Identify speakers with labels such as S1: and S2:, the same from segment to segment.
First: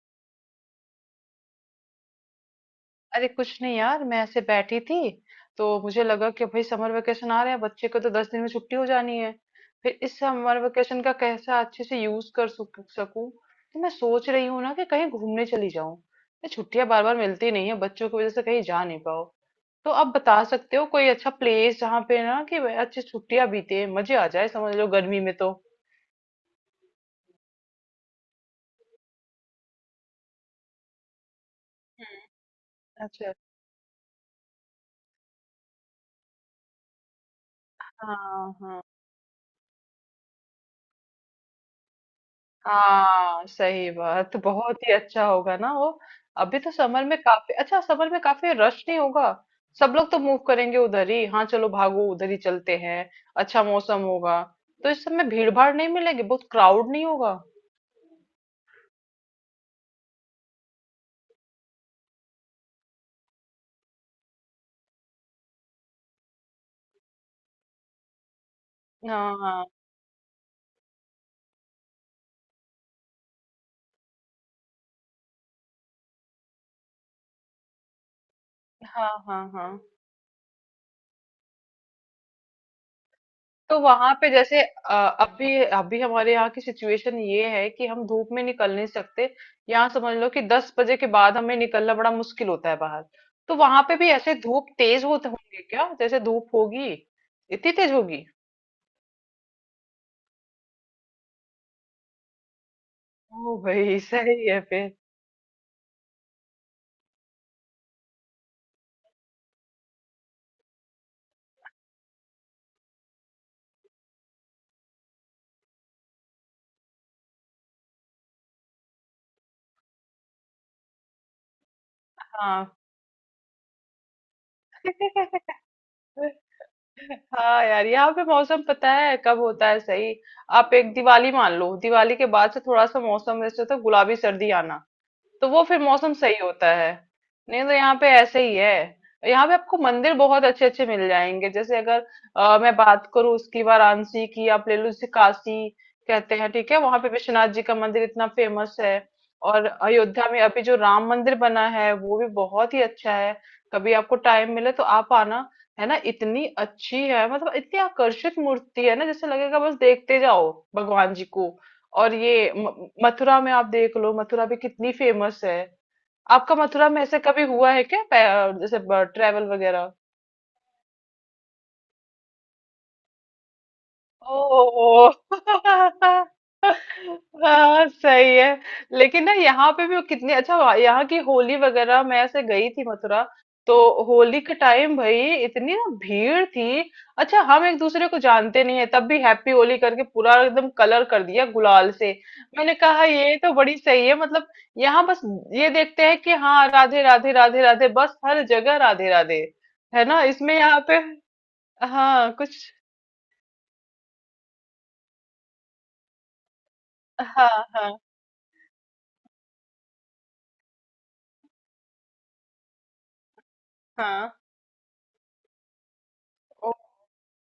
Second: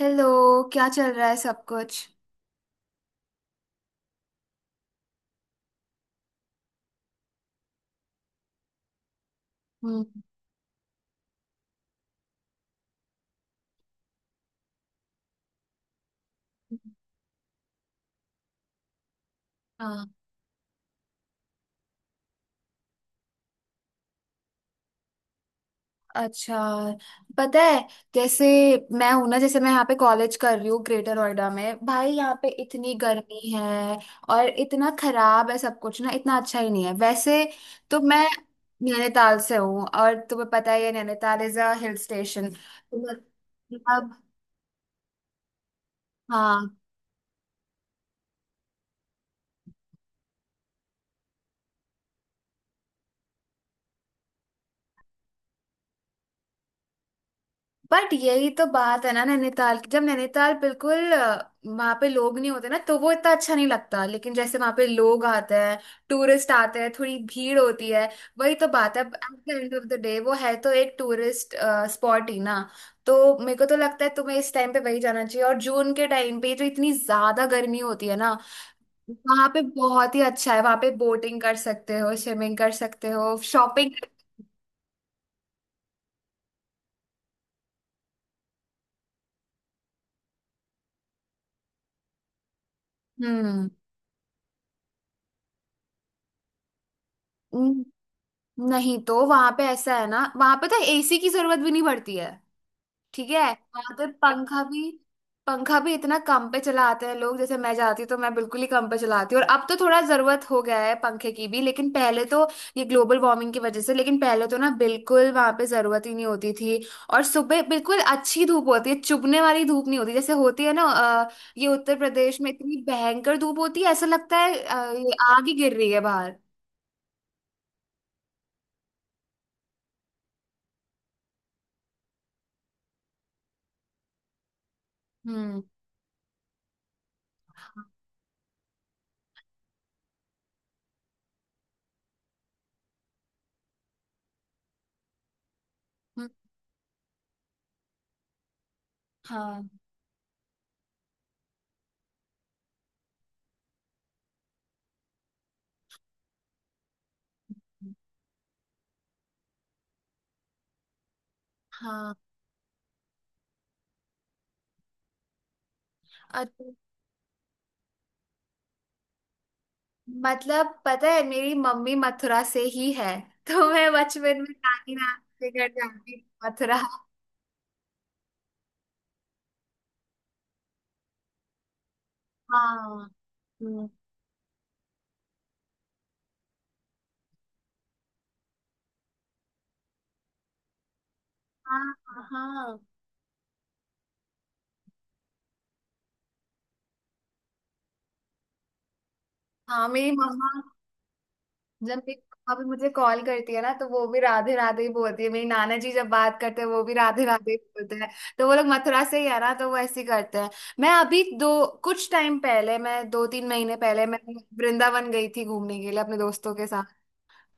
S1: Hello. क्या चल रहा है सब कुछ?
S2: अरे कुछ नहीं यार, मैं ऐसे बैठी थी। तो मुझे लगा कि भाई समर वेकेशन आ रहे हैं, बच्चे को तो 10 दिन में छुट्टी हो जानी है। फिर
S1: हम्म।
S2: इस समर वेकेशन का कैसा अच्छे से यूज कर सकूं। तो मैं सोच रही हूँ ना कि कहीं घूमने चली जाऊं। ये छुट्टियां बार बार मिलती नहीं है, बच्चों की वजह से कहीं जा नहीं पाओ। तो आप
S1: हाँ।
S2: बता सकते हो कोई अच्छा प्लेस जहाँ पे ना कि अच्छी छुट्टियां बीते, मजे आ जाए, समझ लो गर्मी में तो।
S1: अच्छा, पता है जैसे, मैं हूं ना, जैसे मैं यहाँ पे कॉलेज कर रही हूँ ग्रेटर नोएडा में। भाई यहाँ पे इतनी
S2: अच्छा।
S1: गर्मी है और इतना खराब है सब कुछ ना, इतना अच्छा ही नहीं है वैसे। तो मैं
S2: हाँ हाँ।
S1: नैनीताल से हूँ और तुम्हें पता ही है Nainital is a hill station.
S2: हाँ सही
S1: अब
S2: बात, बहुत ही अच्छा होगा ना वो। अभी तो
S1: हाँ,
S2: समर में काफी अच्छा, समर में काफी रश नहीं होगा। सब लोग तो मूव करेंगे उधर ही। हाँ चलो, भागो उधर ही चलते हैं। अच्छा मौसम होगा, तो इस समय भीड़ भाड़ नहीं मिलेगी, बहुत क्राउड नहीं होगा।
S1: बट यही तो बात है ना नैनीताल की। जब नैनीताल बिल्कुल वहां पे लोग नहीं होते ना तो वो इतना अच्छा नहीं लगता, लेकिन जैसे वहां पे लोग आते हैं, टूरिस्ट आते हैं, थोड़ी भीड़ होती है, वही तो बात है। एट
S2: हाँ
S1: द
S2: हाँ।
S1: एंड ऑफ द डे वो है तो एक टूरिस्ट स्पॉट ही ना। तो मेरे को तो लगता है तुम्हें इस टाइम पे वही जाना चाहिए, और जून के टाइम पे जो इतनी ज्यादा गर्मी होती है ना,
S2: हाँ
S1: वहां
S2: हाँ
S1: पे
S2: हाँ।
S1: बहुत ही अच्छा है। वहां पे बोटिंग कर सकते हो, स्विमिंग कर सकते हो,
S2: तो
S1: शॉपिंग।
S2: वहां पे जैसे अभी अभी हमारे यहाँ की सिचुएशन ये है कि हम धूप में निकल नहीं सकते। यहाँ समझ लो कि 10 बजे के बाद हमें निकलना बड़ा मुश्किल होता है बाहर। तो वहां पे भी ऐसे धूप तेज होते होंगे क्या? जैसे धूप होगी इतनी
S1: हम्म।
S2: तेज होगी?
S1: नहीं, तो वहां पे ऐसा है ना, वहां पे तो एसी की जरूरत भी नहीं पड़ती है। ठीक है।
S2: ओ
S1: वहां
S2: भाई
S1: पे
S2: सही है
S1: पंखा भी,
S2: फिर।
S1: पंखा भी इतना कम पे चलाते हैं लोग। जैसे मैं जाती हूँ तो मैं बिल्कुल ही कम पे चलाती हूँ, और अब तो थोड़ा जरूरत हो गया है पंखे की भी, लेकिन पहले तो, ये ग्लोबल वार्मिंग की वजह से, लेकिन पहले तो ना बिल्कुल वहां पे जरूरत ही नहीं होती थी। और सुबह बिल्कुल अच्छी धूप होती है, चुभने वाली धूप नहीं होती, जैसे होती है ना ये उत्तर प्रदेश में।
S2: हाँ।
S1: इतनी भयंकर धूप होती है, ऐसा लगता है ये आग ही गिर रही है बाहर।
S2: हाँ यार, यहाँ पे मौसम पता है कब होता है सही? आप एक दिवाली मान लो, दिवाली के बाद से थोड़ा सा मौसम जैसे तो गुलाबी सर्दी आना, तो
S1: हम्म।
S2: वो फिर मौसम सही होता है। नहीं तो
S1: हाँ,
S2: यहाँ पे ऐसे ही है। यहाँ पे आपको मंदिर बहुत अच्छे अच्छे मिल जाएंगे। जैसे अगर मैं बात करूँ उसकी, वाराणसी की आप ले लो, जैसे काशी
S1: हम्म,
S2: कहते हैं, ठीक है, वहां पे विश्वनाथ जी का मंदिर इतना फेमस है। और
S1: हाँ
S2: अयोध्या में अभी जो राम मंदिर बना है वो भी बहुत ही अच्छा है। कभी आपको टाइम मिले तो आप आना। है ना इतनी अच्छी है, मतलब इतनी आकर्षित मूर्ति है ना, जैसे लगेगा बस देखते जाओ भगवान जी को।
S1: हाँ।
S2: और ये मथुरा में आप देख लो, मथुरा भी कितनी फेमस है।
S1: और
S2: आपका मथुरा में ऐसे कभी हुआ है क्या, जैसे ट्रेवल वगैरह?
S1: मतलब पता है मेरी मम्मी मथुरा से ही है, तो मैं बचपन में नानी
S2: ओ।
S1: नानी के घर जाती थी मथुरा।
S2: हाँ सही है। लेकिन ना यहाँ पे भी वो कितनी अच्छा, यहाँ की होली वगैरह, मैं ऐसे गई थी
S1: हाँ।
S2: मथुरा। तो
S1: हम्म,
S2: होली के टाइम भाई, इतनी ना भीड़ थी। अच्छा, हम एक दूसरे को जानते नहीं है तब भी हैप्पी होली करके पूरा एकदम कलर कर दिया गुलाल
S1: हाँ
S2: से। मैंने
S1: हाँ
S2: कहा ये तो बड़ी सही है, मतलब यहाँ बस ये देखते हैं कि हाँ राधे राधे राधे राधे, बस हर जगह राधे राधे
S1: हाँ।
S2: है
S1: मेरी
S2: ना
S1: मम्मा,
S2: इसमें यहाँ पे।
S1: जब भी
S2: हाँ
S1: मम्मा
S2: कुछ।
S1: भी मुझे कॉल करती है ना तो वो भी राधे राधे ही बोलती है, मेरी नाना जी जब बात करते हैं वो भी राधे
S2: हाँ
S1: राधे ही
S2: हाँ।
S1: बोलते हैं। तो वो लोग मथुरा से ही है ना तो वो ऐसे ही करते हैं। मैं अभी दो कुछ टाइम पहले, मैं दो तीन महीने पहले मैं
S2: हाँ
S1: वृंदावन गई थी घूमने के लिए अपने दोस्तों के
S2: ओह!
S1: साथ।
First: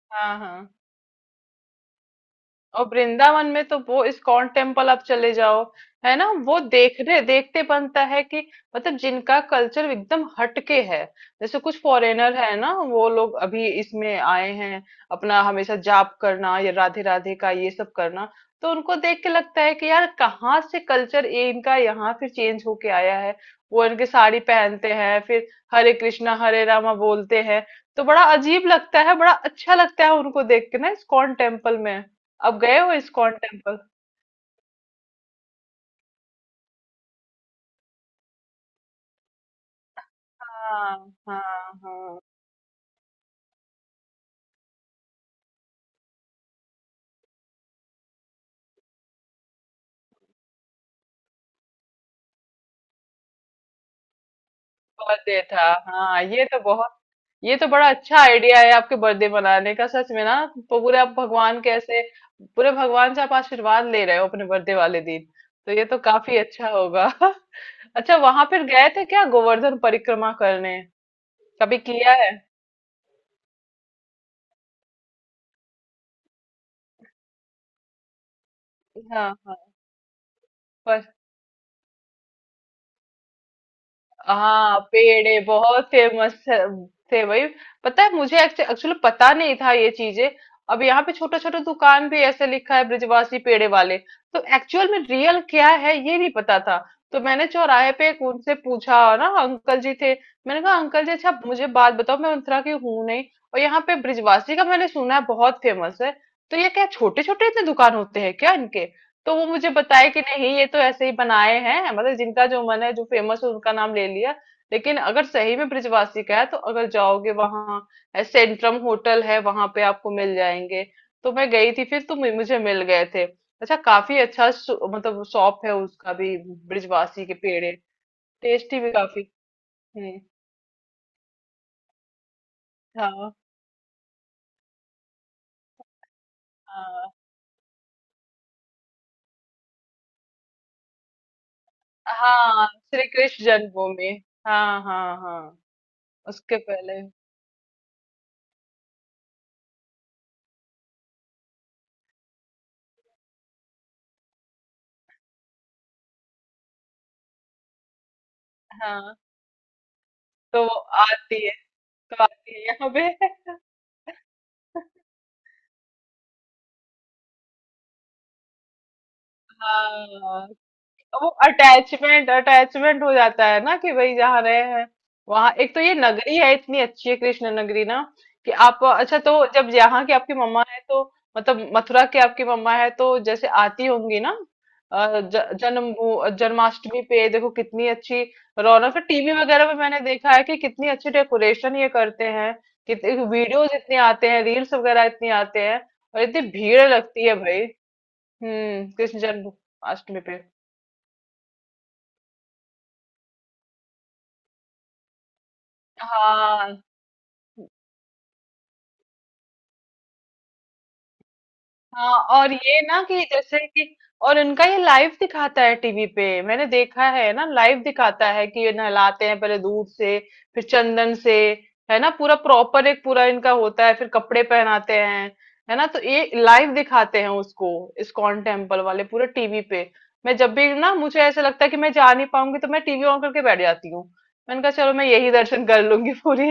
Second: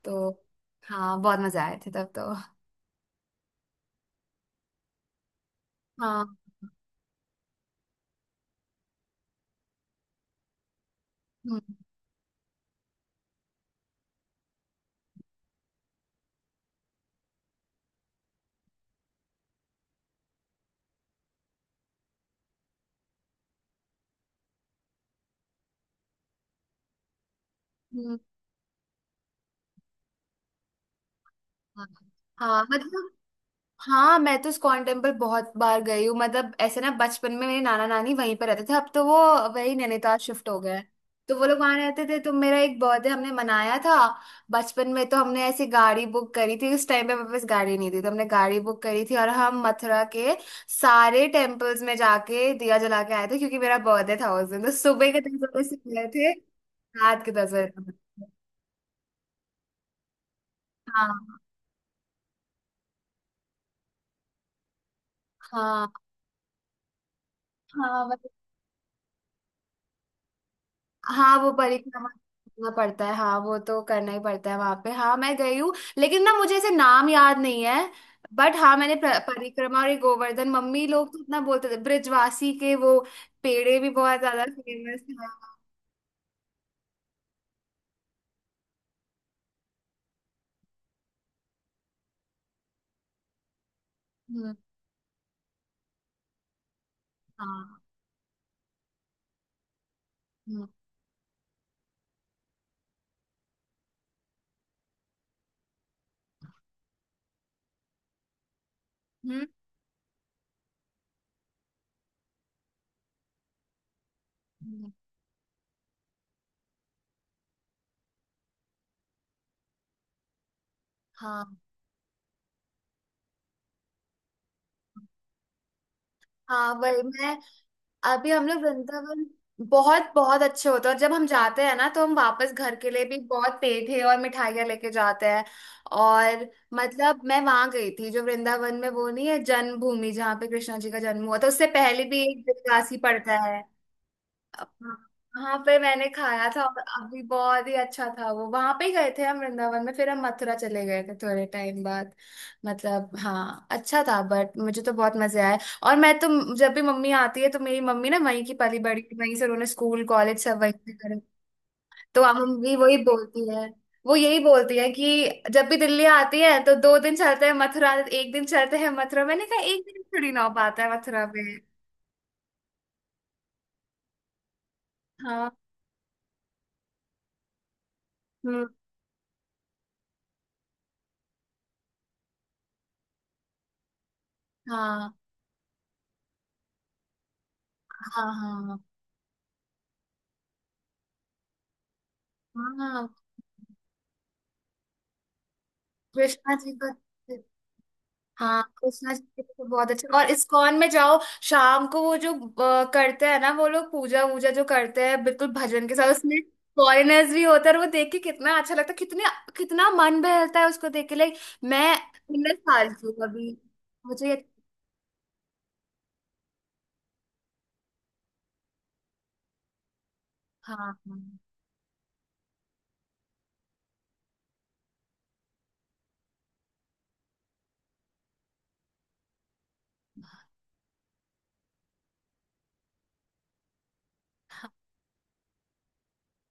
S1: तो
S2: हाँ, हाँ।
S1: हाँ, बहुत मजा आए थे तब तो।
S2: और वृंदावन में तो वो इस्कॉन टेम्पल आप चले जाओ, है ना,
S1: हाँ।
S2: वो देखने देखते बनता है कि मतलब जिनका कल्चर एकदम हटके है, जैसे
S1: हम्म,
S2: कुछ फॉरेनर है ना वो लोग अभी इसमें आए हैं, अपना हमेशा जाप करना या राधे राधे का ये सब करना। तो उनको देख के लगता है कि यार कहाँ से कल्चर ये इनका यहाँ फिर चेंज होके आया है। वो इनके साड़ी पहनते हैं फिर, हरे कृष्णा हरे रामा बोलते हैं। तो
S1: हम्म,
S2: बड़ा अजीब लगता है, बड़ा अच्छा लगता है उनको देख के ना इस्कॉन टेम्पल
S1: हाँ
S2: में। अब
S1: हाँ,
S2: गए हो
S1: मतलब।
S2: ISKCON temple?
S1: हाँ मैं तो इस्कॉन टेम्पल बहुत बार गई हूँ। मतलब ऐसे ना, बचपन में मेरे नाना नानी वहीं पर रहते थे, अब तो वो वही नैनीताल शिफ्ट हो गए।
S2: हाँ
S1: तो
S2: हाँ
S1: वो लोग वहां रहते थे,
S2: हाँ।
S1: तो मेरा एक बर्थडे हमने मनाया था बचपन में, तो हमने ऐसी गाड़ी बुक करी थी, उस टाइम पे मेरे पास गाड़ी नहीं थी, तो हमने गाड़ी बुक करी थी और हम मथुरा के सारे टेम्पल्स में जाके दिया जला के आए थे, क्योंकि मेरा बर्थडे था उस दिन, तो सुबह के टाइम
S2: बर्थडे था,
S1: से गए
S2: हाँ
S1: थे
S2: ये तो बहुत,
S1: रात के दस
S2: ये
S1: बजे
S2: तो बड़ा
S1: तक।
S2: अच्छा आइडिया है आपके बर्थडे मनाने का। सच में ना, तो पूरे आप
S1: हाँ
S2: भगवान के ऐसे, पूरे भगवान से आप आशीर्वाद ले रहे हो अपने बर्थडे वाले दिन, तो ये
S1: हाँ
S2: तो काफी अच्छा होगा।
S1: हाँ।
S2: अच्छा
S1: मतलब
S2: वहां फिर गए थे क्या गोवर्धन परिक्रमा करने,
S1: हाँ वो
S2: कभी
S1: परिक्रमा
S2: किया है?
S1: करना पड़ता है, हाँ वो तो करना ही पड़ता है वहां पे, हाँ मैं गई हूँ। लेकिन ना मुझे ऐसे नाम याद नहीं है, बट हाँ मैंने
S2: हाँ
S1: परिक्रमा, और ये गोवर्धन, मम्मी
S2: हाँ।
S1: लोग तो इतना बोलते थे, ब्रिजवासी के वो पेड़े भी बहुत ज्यादा
S2: हाँ
S1: फेमस है।
S2: पेड़े बहुत फेमस थे भाई। पता है मुझे, एक्चुअली पता नहीं था ये चीजें। अब यहाँ पे छोटा छोटा दुकान भी ऐसे लिखा है ब्रिजवासी पेड़े वाले। तो
S1: हम्म।
S2: एक्चुअल में रियल क्या है ये नहीं पता था। तो मैंने
S1: हाँ।
S2: चौराहे पे एक उनसे पूछा ना, अंकल जी थे। मैंने
S1: हम्म।
S2: कहा अंकल जी अच्छा मुझे बात बताओ, मैं उतरा की हूँ नहीं, और यहाँ पे ब्रिजवासी का मैंने सुना है बहुत फेमस है, तो ये क्या छोटे छोटे इतने दुकान होते हैं क्या इनके? तो वो
S1: हम्म,
S2: मुझे बताए कि नहीं ये तो ऐसे ही बनाए हैं, मतलब जिनका जो मन है, जो फेमस है उनका नाम ले लिया।
S1: हम्म,
S2: लेकिन अगर सही में ब्रिजवासी का है तो अगर जाओगे, वहां सेंट्रम होटल है, वहां पे आपको मिल जाएंगे। तो
S1: हाँ
S2: मैं गई थी फिर, तो मुझे मिल गए थे। अच्छा काफी अच्छा मतलब शॉप है उसका भी,
S1: हाँ। वही
S2: ब्रिजवासी के
S1: मैं,
S2: पेड़े,
S1: अभी हम लोग
S2: टेस्टी भी
S1: वृंदावन,
S2: काफी।
S1: बहुत
S2: हम्म।
S1: बहुत अच्छे होते हैं, और जब हम जाते हैं ना तो हम वापस घर के लिए भी
S2: हाँ
S1: बहुत पेठे और मिठाइयाँ लेके जाते हैं। और
S2: हाँ
S1: मतलब मैं वहां गई थी, जो वृंदावन में वो नहीं है जन्मभूमि जहाँ पे कृष्णा जी का जन्म हुआ था, उससे पहले भी एक
S2: हाँ।
S1: देवदासी
S2: श्री
S1: पड़ता
S2: कृष्ण
S1: है,
S2: जन्मभूमि। हाँ हाँ
S1: वहां
S2: हाँ।
S1: पे मैंने खाया
S2: उसके
S1: था। और
S2: पहले।
S1: अभी बहुत ही अच्छा था वो, वहां पे ही गए थे हम वृंदावन में, फिर हम मथुरा चले गए थे थोड़े टाइम बाद। मतलब हाँ, अच्छा था बट मुझे तो बहुत मजे आए। और मैं तो, जब भी मम्मी आती है तो, मेरी मम्मी ना वहीं की पली बड़ी,
S2: हाँ।
S1: वहीं से उन्होंने स्कूल कॉलेज सब
S2: तो
S1: वहीं
S2: वो
S1: से करे।
S2: आती है,
S1: तो
S2: तो
S1: अब
S2: आती है
S1: मम्मी
S2: यहाँ
S1: वही
S2: पे।
S1: बोलती है, वो यही बोलती है कि जब भी दिल्ली आती है तो दो दिन चलते हैं मथुरा, एक दिन चलते हैं मथुरा, मैंने कहा एक दिन थोड़ी ना
S2: हाँ,
S1: हो पाता है मथुरा
S2: वो
S1: में।
S2: अटैचमेंट अटैचमेंट हो जाता है ना कि भाई जहाँ रहे हैं,
S1: हाँ।
S2: वहां। एक तो ये नगरी है इतनी अच्छी है, कृष्ण नगरी ना, कि
S1: हम्म।
S2: आप अच्छा तो जब यहाँ की आपकी मम्मा है तो, मतलब मथुरा की आपकी मम्मा है तो जैसे आती होंगी ना।
S1: हाँ
S2: जन्म वो, जन्माष्टमी पे देखो कितनी अच्छी
S1: हाँ हाँ
S2: रौनक, टीवी वगैरह में मैंने देखा है कि कितनी अच्छी डेकोरेशन ये करते हैं।
S1: हाँ।
S2: कितने वीडियोज इतने आते हैं, रील्स वगैरह इतने आते हैं, और इतनी
S1: कृष्णा जी
S2: भीड़
S1: का।
S2: लगती है भाई।
S1: हाँ कृष्णा
S2: कृष्ण
S1: जी के तो बहुत अच्छा,
S2: जन्माष्टमी
S1: और
S2: पे।
S1: इस्कॉन में जाओ शाम को, वो जो करते हैं ना वो लोग, पूजा वूजा जो करते हैं बिल्कुल भजन के साथ, उसमें
S2: हाँ
S1: फॉरेनर्स भी होते हैं और वो देख के कितना अच्छा लगता है, कितने, कितना मन बहलता है उसको देख के। लाइक मैं
S2: हाँ और
S1: उन्नीस
S2: ये
S1: साल
S2: ना
S1: की हूँ
S2: कि
S1: अभी,
S2: जैसे कि,
S1: मुझे
S2: और
S1: ये-
S2: इनका ये लाइव दिखाता है टीवी पे, मैंने देखा है ना, लाइव दिखाता है कि ये नहलाते हैं पहले दूध से, फिर
S1: हाँ
S2: चंदन से,
S1: हाँ।
S2: है ना, पूरा प्रॉपर एक पूरा इनका होता है, फिर कपड़े पहनाते हैं, है ना, तो ये लाइव दिखाते हैं उसको, इस्कॉन टेम्पल वाले, पूरे टीवी पे। मैं जब भी ना मुझे ऐसा लगता है कि मैं जा नहीं पाऊंगी तो मैं टीवी ऑन करके बैठ जाती हूँ। मैंने कहा चलो मैं यही दर्शन कर लूंगी पूरी।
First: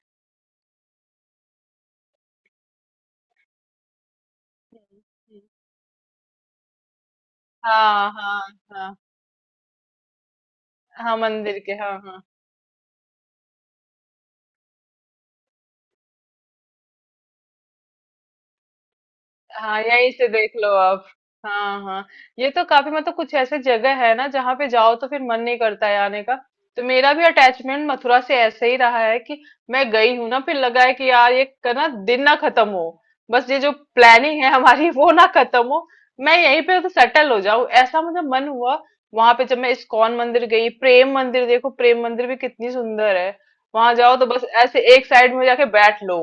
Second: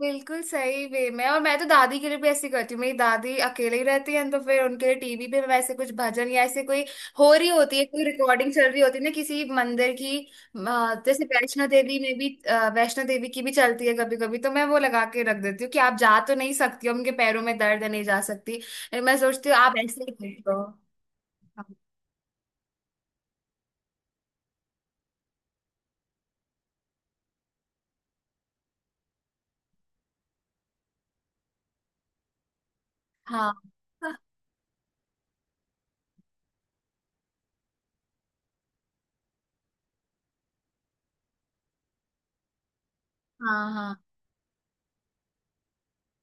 S1: बिल्कुल सही वे में। और मैं तो दादी के लिए भी ऐसी करती हूँ, मेरी दादी अकेले ही रहती है तो फिर उनके लिए टीवी पे
S2: हम्म,
S1: मैं ऐसे कुछ भजन या ऐसे कोई हो रही होती है, कोई
S2: हाँ हाँ
S1: रिकॉर्डिंग चल रही
S2: हाँ।
S1: होती है ना किसी मंदिर की।
S2: हाँ
S1: जैसे
S2: मंदिर
S1: वैष्णो
S2: के, हाँ
S1: देवी में
S2: हाँ।
S1: भी, वैष्णो देवी की भी चलती है कभी कभी, तो मैं वो लगा के रख देती हूँ कि आप जा तो नहीं सकती हो, उनके पैरों में दर्द है नहीं जा सकती, मैं सोचती हूँ आप
S2: हाँ
S1: ऐसे
S2: यहीं
S1: ही
S2: से
S1: करते
S2: देख
S1: हो।
S2: लो आप। हाँ हाँ। ये तो काफी, मतलब कुछ ऐसे जगह है ना जहाँ पे जाओ तो फिर मन नहीं करता है आने का। तो मेरा भी अटैचमेंट मथुरा से ऐसे ही रहा है कि मैं गई हूँ ना, फिर लगा है कि यार ये का ना दिन ना खत्म हो, बस ये
S1: हाँ
S2: जो प्लानिंग है हमारी वो ना खत्म हो, मैं यहीं पे तो सेटल हो जाऊं, ऐसा मुझे मन हुआ। वहां पे जब मैं इस्कॉन मंदिर गई, प्रेम मंदिर देखो, प्रेम मंदिर भी कितनी सुंदर है।
S1: हाँ
S2: वहां
S1: हाँ।
S2: जाओ तो बस ऐसे एक साइड में जाके बैठ लो,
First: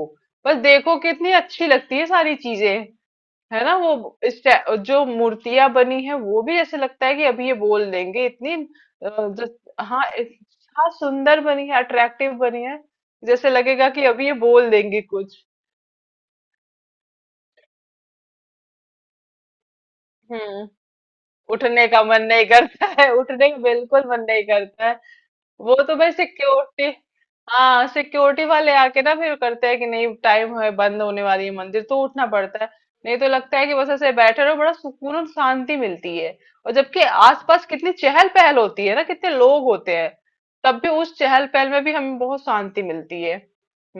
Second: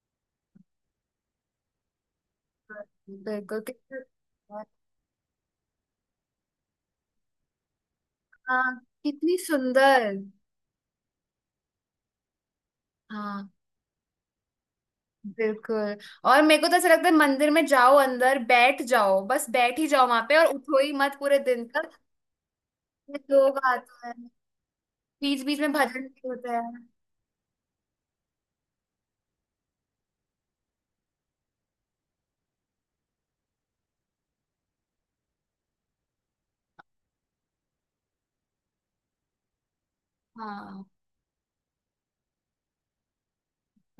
S2: बस देखो कितनी अच्छी लगती है सारी चीजें।
S1: बिल्कुल
S2: है ना वो
S1: कितना-
S2: जो मूर्तियां बनी है वो भी ऐसे लगता है कि अभी ये बोल देंगे, इतनी
S1: हाँ
S2: अ,
S1: कितनी
S2: जो- हाँ
S1: सुंदर।
S2: इतना सुंदर बनी है, अट्रैक्टिव बनी है,
S1: हाँ
S2: जैसे लगेगा कि अभी ये बोल देंगे कुछ।
S1: बिल्कुल। और मेरे को तो ऐसा लगता है मंदिर में जाओ, अंदर बैठ जाओ, बस बैठ ही जाओ वहां पे और
S2: हम्म।
S1: उठो ही मत पूरे दिन
S2: उठने
S1: तक।
S2: का मन नहीं करता है,
S1: फिर
S2: उठने का
S1: लोग
S2: बिल्कुल
S1: आते हैं,
S2: मन नहीं करता है।
S1: बीच बीच में
S2: वो तो
S1: भजन
S2: भाई
S1: भी होता है।
S2: सिक्योरिटी, हाँ सिक्योरिटी वाले आके ना फिर करते हैं कि नहीं टाइम है, बंद होने वाली है मंदिर, तो उठना पड़ता है। नहीं तो लगता है कि बस ऐसे बैठे रहो, बड़ा सुकून और शांति मिलती है। और जबकि आसपास कितनी चहल पहल होती है ना, कितने लोग होते हैं, तब
S1: हाँ।
S2: भी उस चहल पहल में भी हमें बहुत शांति मिलती है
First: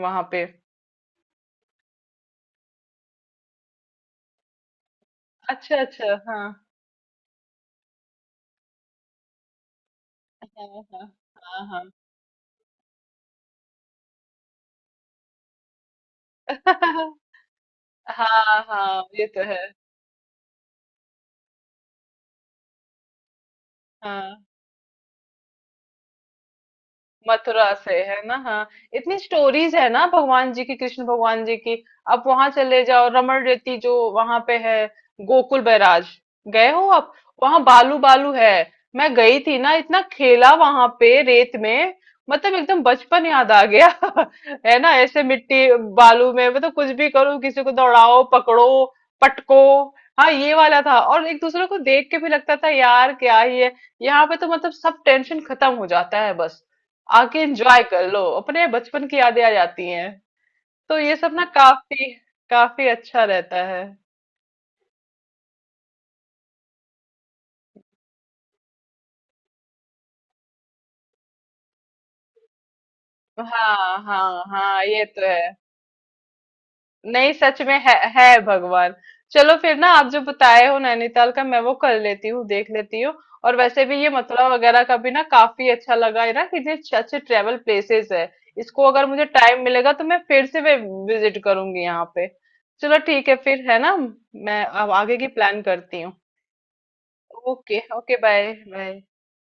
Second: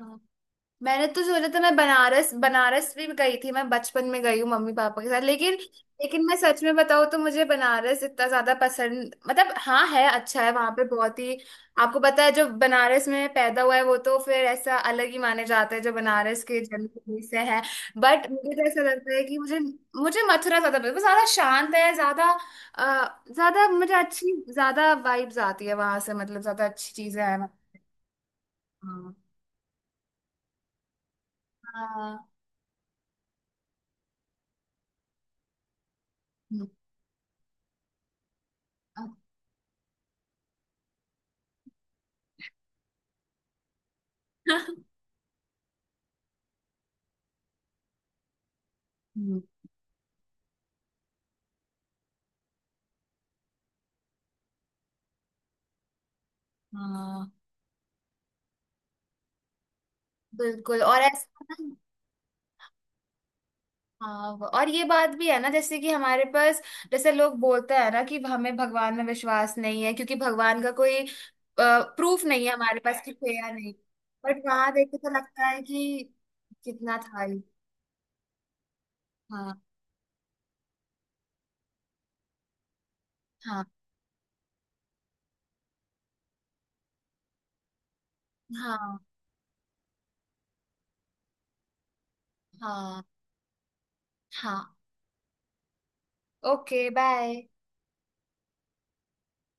S1: हाँ।
S2: पे।
S1: मैंने तो सोचा था, मैं बनारस, बनारस भी गई थी मैं बचपन में, गई हूँ मम्मी पापा के साथ, लेकिन
S2: अच्छा अच्छा।
S1: लेकिन मैं
S2: हाँ
S1: सच में बताऊँ तो मुझे बनारस इतना ज्यादा पसंद, मतलब हाँ है अच्छा है वहां
S2: हाँ
S1: पे
S2: हाँ
S1: बहुत ही,
S2: हाँ। हाँ
S1: आपको पता है जो बनारस में पैदा हुआ है वो तो फिर ऐसा अलग ही माने जाते हैं, जो बनारस के जन्मभूमि से है।
S2: हाँ
S1: बट मुझे तो ऐसा
S2: हाँ,
S1: लगता है
S2: ये
S1: कि
S2: तो है।
S1: मुझे मुझे मथुरा ज्यादा पसंद है। वो ज्यादा शांत है, ज्यादा ज्यादा मुझे अच्छी,
S2: हाँ
S1: ज्यादा वाइब्स आती है वहां से, मतलब ज्यादा अच्छी चीजें हैं
S2: मथुरा से है ना, हाँ।
S1: वहाँ।
S2: इतनी स्टोरीज है ना भगवान जी की, कृष्ण भगवान जी की।
S1: हाँ।
S2: आप वहां चले जाओ, रमण रेती जो वहां पे है, गोकुल बैराज, गए हो आप? वहां बालू बालू है, मैं गई थी ना, इतना खेला वहां पे रेत में, मतलब एकदम बचपन याद आ गया।
S1: हाँ।
S2: है ना ऐसे मिट्टी, बालू में मतलब कुछ भी करो, किसी को दौड़ाओ, पकड़ो,
S1: हम्म,
S2: पटको, हाँ ये वाला था। और एक दूसरे को देख के भी लगता था यार क्या ही है, यहाँ पे तो मतलब सब टेंशन खत्म हो जाता है, बस
S1: हाँ
S2: आके एंजॉय कर लो, अपने बचपन की यादें आ जाती हैं।
S1: बिल्कुल।
S2: तो
S1: और
S2: ये सब
S1: ऐसा
S2: ना
S1: ना,
S2: काफी काफी अच्छा रहता है।
S1: हाँ वो- और ये बात भी है ना जैसे कि हमारे पास, जैसे लोग बोलते हैं ना कि हमें भगवान में विश्वास नहीं है, क्योंकि भगवान का कोई प्रूफ नहीं है हमारे पास कि थे या नहीं,
S2: हाँ
S1: बट
S2: हाँ
S1: वहां
S2: हाँ,
S1: देख के
S2: ये
S1: तो
S2: तो
S1: लगता
S2: है।
S1: है कि कितना था
S2: नहीं
S1: ही।
S2: सच में है भगवान।
S1: हाँ
S2: चलो फिर ना, आप जो बताए हो नैनीताल का मैं वो कर लेती हूँ, देख लेती हूँ। और
S1: हाँ
S2: वैसे भी ये मथुरा वगैरह का भी ना काफी अच्छा लगा है, ना कि इतने अच्छे अच्छे ट्रेवल प्लेसेस है। इसको
S1: हाँ
S2: अगर मुझे टाइम मिलेगा तो मैं फिर से विजिट करूंगी यहाँ पे। चलो
S1: हाँ
S2: ठीक है फिर, है ना। मैं
S1: हाँ।
S2: अब आगे की प्लान करती हूँ।
S1: Okay bye.
S2: Okay okay bye bye.